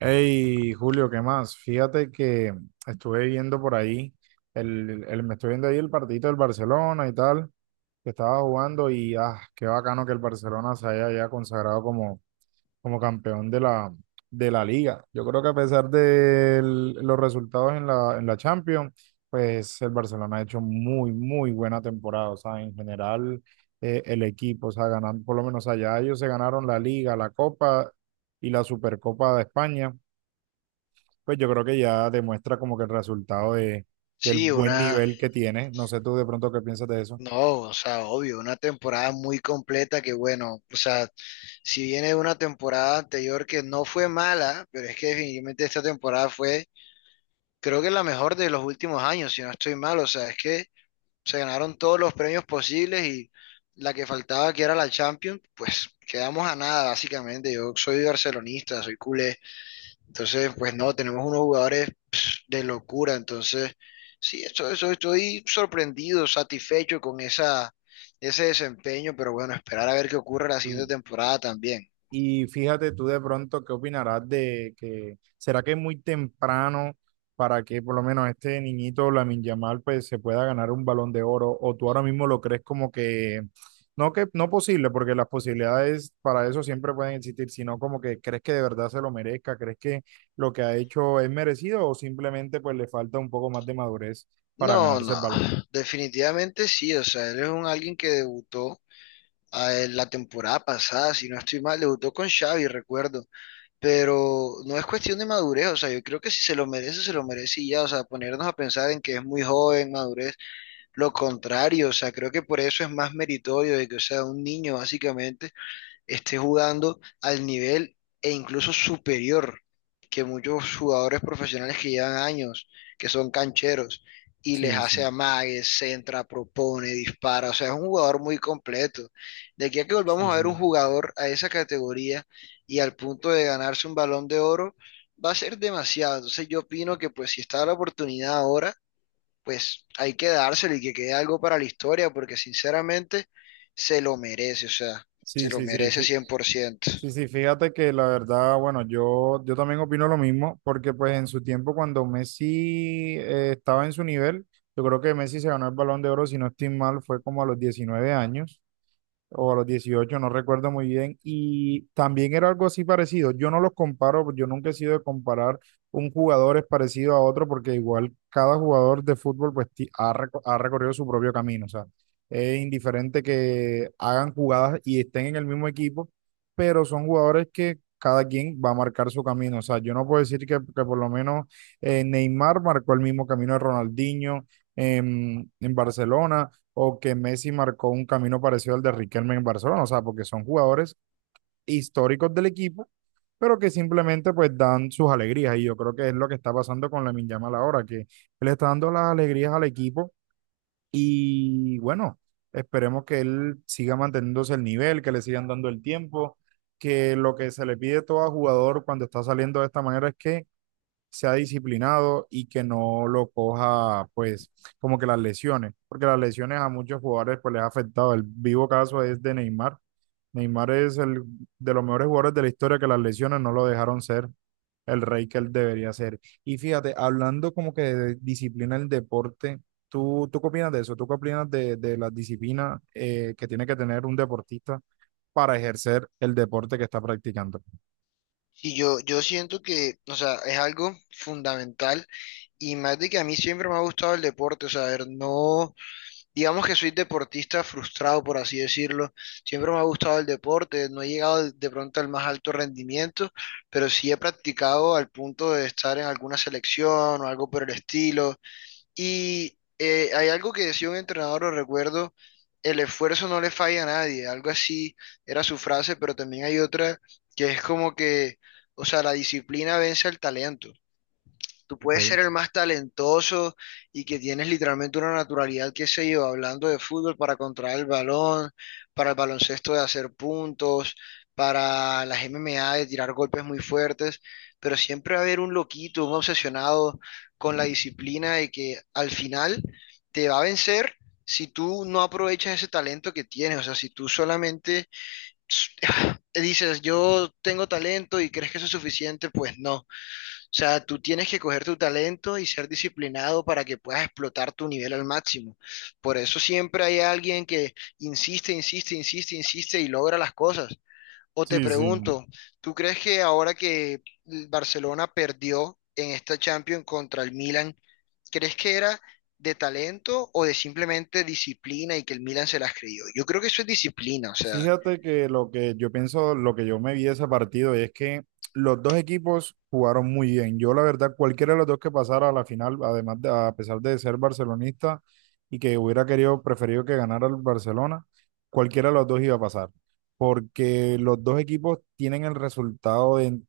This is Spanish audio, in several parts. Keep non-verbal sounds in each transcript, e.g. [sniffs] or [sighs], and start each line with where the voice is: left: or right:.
right: Hey, Julio, ¿qué más? Fíjate que estuve viendo por ahí, me estoy viendo ahí el partidito del Barcelona y tal, que estaba jugando y qué bacano que el Barcelona se haya ya consagrado como, como campeón de la liga. Yo creo que a pesar de los resultados en la Champions, pues el Barcelona ha hecho muy buena temporada. O sea, en general, el equipo, o sea, ganando, por lo menos allá ellos se ganaron la liga, la Copa y la Supercopa de España, pues yo creo que ya demuestra como que del
left: Sí,
right: buen nivel que tiene. No sé tú de pronto qué piensas de eso.
left: no, o sea, obvio, una temporada muy completa que bueno, o sea, si viene de una temporada anterior que no fue mala, pero es que definitivamente esta temporada fue, creo que la mejor de los últimos años, si no estoy mal, o sea, es que se ganaron todos los premios posibles y la que faltaba, que era la Champions, pues quedamos a nada, básicamente. Yo soy barcelonista, soy culé, entonces, pues no, tenemos unos jugadores de locura. Entonces, sí, estoy sorprendido, satisfecho con ese desempeño, pero bueno, esperar a ver qué ocurre la siguiente temporada también.
right: Y fíjate tú de pronto qué opinarás de que será que es muy temprano para que por lo menos este niñito Lamine Yamal pues se pueda ganar un Balón de Oro, o tú ahora mismo lo crees como que no, que no posible, porque las posibilidades para eso siempre pueden existir, sino como que crees que de verdad se lo merezca, crees que lo que ha hecho es merecido o simplemente pues le falta un poco más de madurez para
left: No,
right: ganarse
left: no,
right: el balón.
left: definitivamente sí, o sea, él es un alguien que debutó la temporada pasada, si no estoy mal, debutó con Xavi, recuerdo, pero no es cuestión de madurez, o sea, yo creo que si se lo merece, se lo merece y ya, o sea, ponernos a pensar en que es muy joven, madurez, lo contrario, o sea, creo que por eso es más meritorio de que, o sea, un niño básicamente esté jugando al nivel e incluso superior que muchos jugadores profesionales que llevan años, que son cancheros, y les
right: Sí, sí,
left: hace amagues, centra, propone, dispara. O sea, es un jugador muy completo. De aquí a que
right: sí,
left: volvamos a ver un
right: sí.
left: jugador a esa categoría y al punto de ganarse un balón de oro, va a ser demasiado. Entonces yo opino que pues si está la oportunidad ahora, pues hay que dárselo y que quede algo para la historia, porque sinceramente se lo merece, o sea, se
right: Sí,
left: lo
right: sí, sí.
left: merece 100%.
right: Sí, sí, fíjate que la verdad, bueno, yo también opino lo mismo, porque pues en su tiempo cuando Messi estaba en su nivel, yo creo que Messi se ganó el Balón de Oro, si no estoy mal, fue como a los 19 años o a los 18, no recuerdo muy bien, y también era algo así parecido. Yo no los comparo, yo nunca he sido de comparar un jugador es parecido a otro, porque igual cada jugador de fútbol pues ha recorrido su propio camino, o sea, es indiferente que hagan jugadas y estén en el mismo equipo, pero son jugadores que cada quien va a marcar su camino. O sea, yo no puedo decir que por lo menos Neymar marcó el mismo camino de Ronaldinho en Barcelona, o que Messi marcó un camino parecido al de Riquelme en Barcelona. O sea, porque son jugadores históricos del equipo, pero que simplemente pues dan sus alegrías, y yo creo que es lo que está pasando con Lamine Yamal ahora, que él está dando las alegrías al equipo. Y bueno, esperemos que él siga manteniéndose el nivel, que le sigan dando el tiempo, que lo que se le pide todo a jugador cuando está saliendo de esta manera es que sea disciplinado y que no lo coja, pues, como que las lesiones, porque las lesiones a muchos jugadores pues les ha afectado. El vivo caso es de Neymar. Neymar es el de los mejores jugadores de la historia que las lesiones no lo dejaron ser el rey que él debería ser. Y fíjate, hablando como que de disciplina del deporte, tú qué opinas de eso? ¿Tú qué opinas de la disciplina que tiene que tener un deportista para ejercer el deporte que está practicando?
left: Y yo siento que, o sea, es algo fundamental y más de que a mí siempre me ha gustado el deporte, o sea, a ver, no, digamos que soy deportista frustrado, por así decirlo, siempre me ha gustado el deporte, no he llegado de pronto al más alto rendimiento, pero sí he practicado al punto de estar en alguna selección o algo por el estilo. Y hay algo que decía un entrenador, lo recuerdo, el esfuerzo no le falla a nadie, algo así era su frase, pero también hay otra que es como que, o sea, la disciplina vence al talento. Tú puedes
right: Okay.
left: ser el más talentoso y que tienes literalmente una naturalidad, que se lleva hablando de fútbol para controlar el balón, para el baloncesto de hacer puntos, para las MMA de tirar golpes muy fuertes, pero siempre va a haber un loquito, un obsesionado con la disciplina de que al final te va a vencer si tú no aprovechas ese talento que tienes, o sea, si tú solamente [sighs] [sniffs] dices, yo tengo talento y crees que eso es suficiente, pues no. O sea, tú tienes que coger tu talento y ser disciplinado para que puedas explotar tu nivel al máximo. Por eso siempre hay alguien que insiste, insiste, insiste, insiste y logra las cosas. O te
right: Sí, sí.
left: pregunto, ¿tú crees que ahora que el Barcelona perdió en esta Champions contra el Milan, crees que era de talento o de simplemente disciplina y que el Milan se las creyó? Yo creo que eso es disciplina, o sea,
right: Fíjate que lo que yo pienso, lo que yo me vi de ese partido es que los dos equipos jugaron muy bien. Yo, la verdad, cualquiera de los dos que pasara a la final, además de, a pesar de ser barcelonista y que hubiera querido, preferido que ganara el Barcelona, cualquiera de los dos iba a pasar. Porque los dos equipos tienen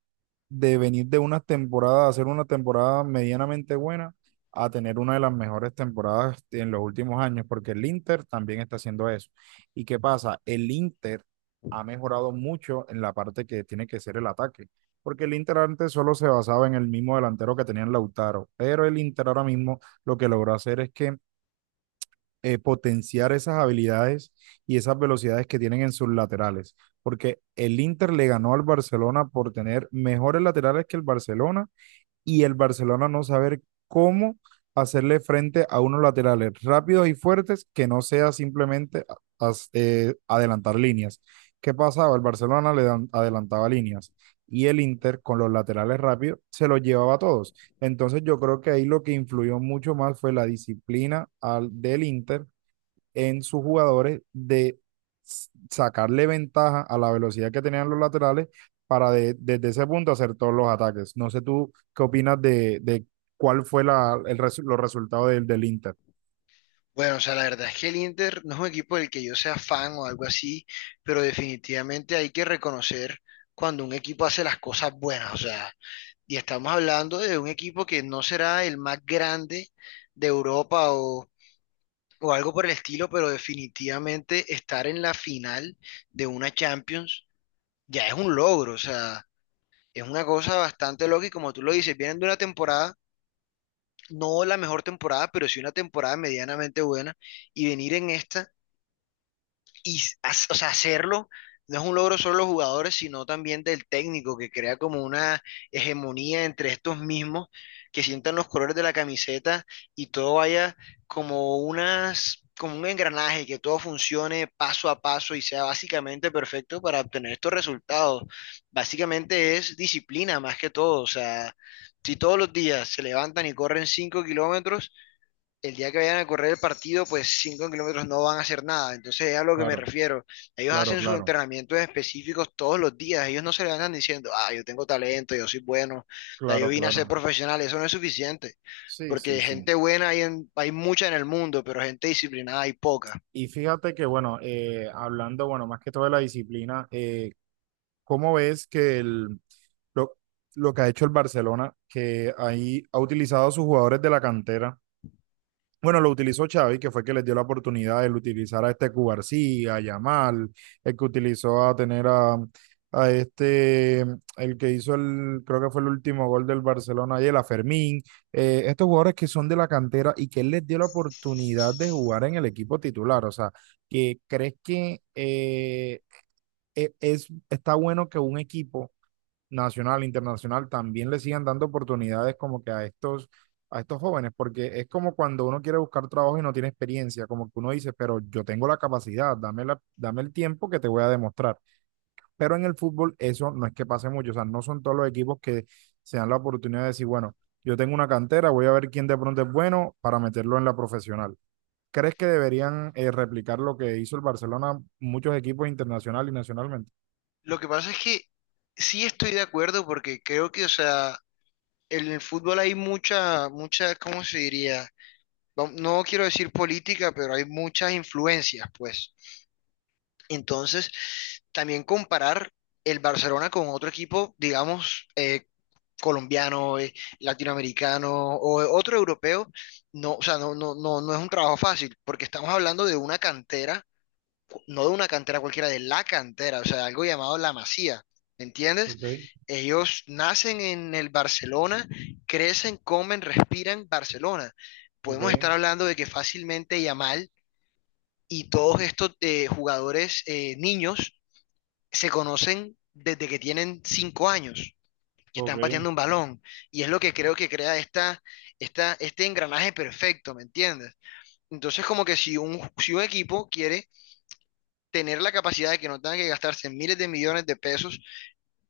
right: de venir de una temporada, hacer una temporada medianamente buena, a tener una de las mejores temporadas en los últimos años, porque el Inter también está haciendo eso. ¿Y qué pasa? El Inter ha mejorado mucho en la parte que tiene que ser el ataque, porque el Inter antes solo se basaba en el mismo delantero que tenía en Lautaro, pero el Inter ahora mismo lo que logró hacer es que potenciar esas habilidades y esas velocidades que tienen en sus laterales, porque el Inter le ganó al Barcelona por tener mejores laterales que el Barcelona, y el Barcelona no saber cómo hacerle frente a unos laterales rápidos y fuertes que no sea simplemente adelantar líneas. ¿Qué pasaba? El Barcelona adelantaba líneas y el Inter con los laterales rápidos se los llevaba a todos. Entonces yo creo que ahí lo que influyó mucho más fue la disciplina del Inter en sus jugadores de sacarle ventaja a la velocidad que tenían los laterales para desde ese punto hacer todos los ataques. No sé tú qué opinas de cuál fue los resultados del Inter.
left: bueno, o sea, la verdad es que el Inter no es un equipo del que yo sea fan o algo así, pero definitivamente hay que reconocer cuando un equipo hace las cosas buenas, o sea, y estamos hablando de un equipo que no será el más grande de Europa o algo por el estilo, pero definitivamente estar en la final de una Champions ya es un logro, o sea, es una cosa bastante loca y como tú lo dices, vienen de una temporada, no la mejor temporada, pero sí una temporada medianamente buena y venir en esta y o sea, hacerlo no es un logro solo de los jugadores, sino también del técnico que crea como una hegemonía entre estos mismos que sientan los colores de la camiseta y todo vaya como un engranaje, que todo funcione paso a paso y sea básicamente perfecto para obtener estos resultados. Básicamente es disciplina más que todo, o sea, si todos los días se levantan y corren 5 km, el día que vayan a correr el partido, pues 5 km no van a hacer nada. Entonces es a lo que me
right: Claro,
left: refiero. Ellos
right: claro,
left: hacen sus
right: claro,
left: entrenamientos específicos todos los días. Ellos no se levantan diciendo, ah, yo tengo talento, yo soy bueno, ya yo
right: claro,
left: vine a ser
right: claro.
left: profesional. Eso no es suficiente.
right: Sí, sí,
left: Porque
right: sí.
left: gente buena hay, hay mucha en el mundo, pero gente disciplinada hay poca.
right: Y fíjate que, bueno, hablando, bueno, más que todo de la disciplina, ¿cómo ves que lo, lo que ha hecho el Barcelona, que ahí ha utilizado a sus jugadores de la cantera? Bueno, lo utilizó Xavi, que fue el que les dio la oportunidad de utilizar a este Cubarsí, a Yamal, el que utilizó a tener a el que hizo el, creo que fue el último gol del Barcelona ayer, a Fermín, estos jugadores que son de la cantera y que él les dio la oportunidad de jugar en el equipo titular. O sea, que crees que es, está bueno que un equipo nacional, internacional, también le sigan dando oportunidades como que a estos jóvenes, porque es como cuando uno quiere buscar trabajo y no tiene experiencia, como que uno dice, pero yo tengo la capacidad, dame el tiempo que te voy a demostrar. Pero en el fútbol eso no es que pase mucho, o sea, no son todos los equipos que se dan la oportunidad de decir, bueno, yo tengo una cantera, voy a ver quién de pronto es bueno para meterlo en la profesional. ¿Crees que deberían replicar lo que hizo el Barcelona muchos equipos internacional y nacionalmente?
left: Lo que pasa es que sí estoy de acuerdo porque creo que, o sea, en el fútbol hay mucha, mucha, ¿cómo se diría? No quiero decir política, pero hay muchas influencias, pues. Entonces, también comparar el Barcelona con otro equipo, digamos, colombiano, latinoamericano o otro europeo, no, o sea, no, no, no, no es un trabajo fácil, porque estamos hablando de una cantera, no de una cantera cualquiera, de la cantera, o sea, algo llamado la Masía, ¿me entiendes?
right: Ok,
left: Ellos nacen en el Barcelona, crecen, comen, respiran Barcelona.
right: ok,
left: Podemos estar hablando de que fácilmente Yamal y todos estos jugadores niños se conocen desde que tienen 5 años y están
right: ok.
left: pateando un balón. Y es lo que creo que crea este engranaje perfecto, ¿me entiendes? Entonces, como que si un, si un equipo quiere tener la capacidad de que no tengan que gastarse miles de millones de pesos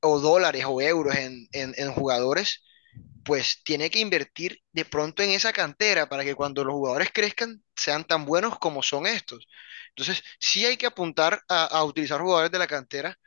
left: o dólares o euros en, en jugadores, pues tiene que invertir de pronto en esa cantera para que cuando los jugadores crezcan sean tan buenos como son estos. Entonces, sí hay que apuntar a utilizar jugadores de la cantera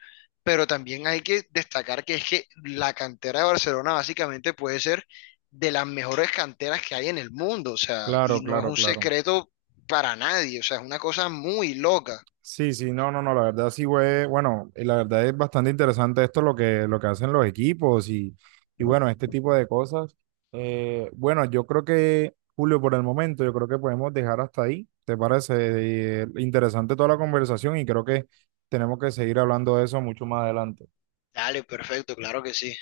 left: pero también hay que destacar que es que la cantera de Barcelona básicamente puede ser de las mejores canteras que hay en el mundo, o sea,
right: Claro,
left: y no es
right: claro,
left: un
right: claro.
left: secreto para nadie, o sea, es una cosa muy loca.
right: Sí, sí, no, no, no, la verdad sí, güey, bueno, y la verdad es bastante interesante esto lo que hacen los equipos y bueno, este tipo de cosas. Bueno, yo creo que, Julio, por el momento, yo creo que podemos dejar hasta ahí, ¿te parece? Interesante toda la conversación y creo que tenemos que seguir hablando de eso mucho más adelante.
left: Dale, perfecto, claro que sí.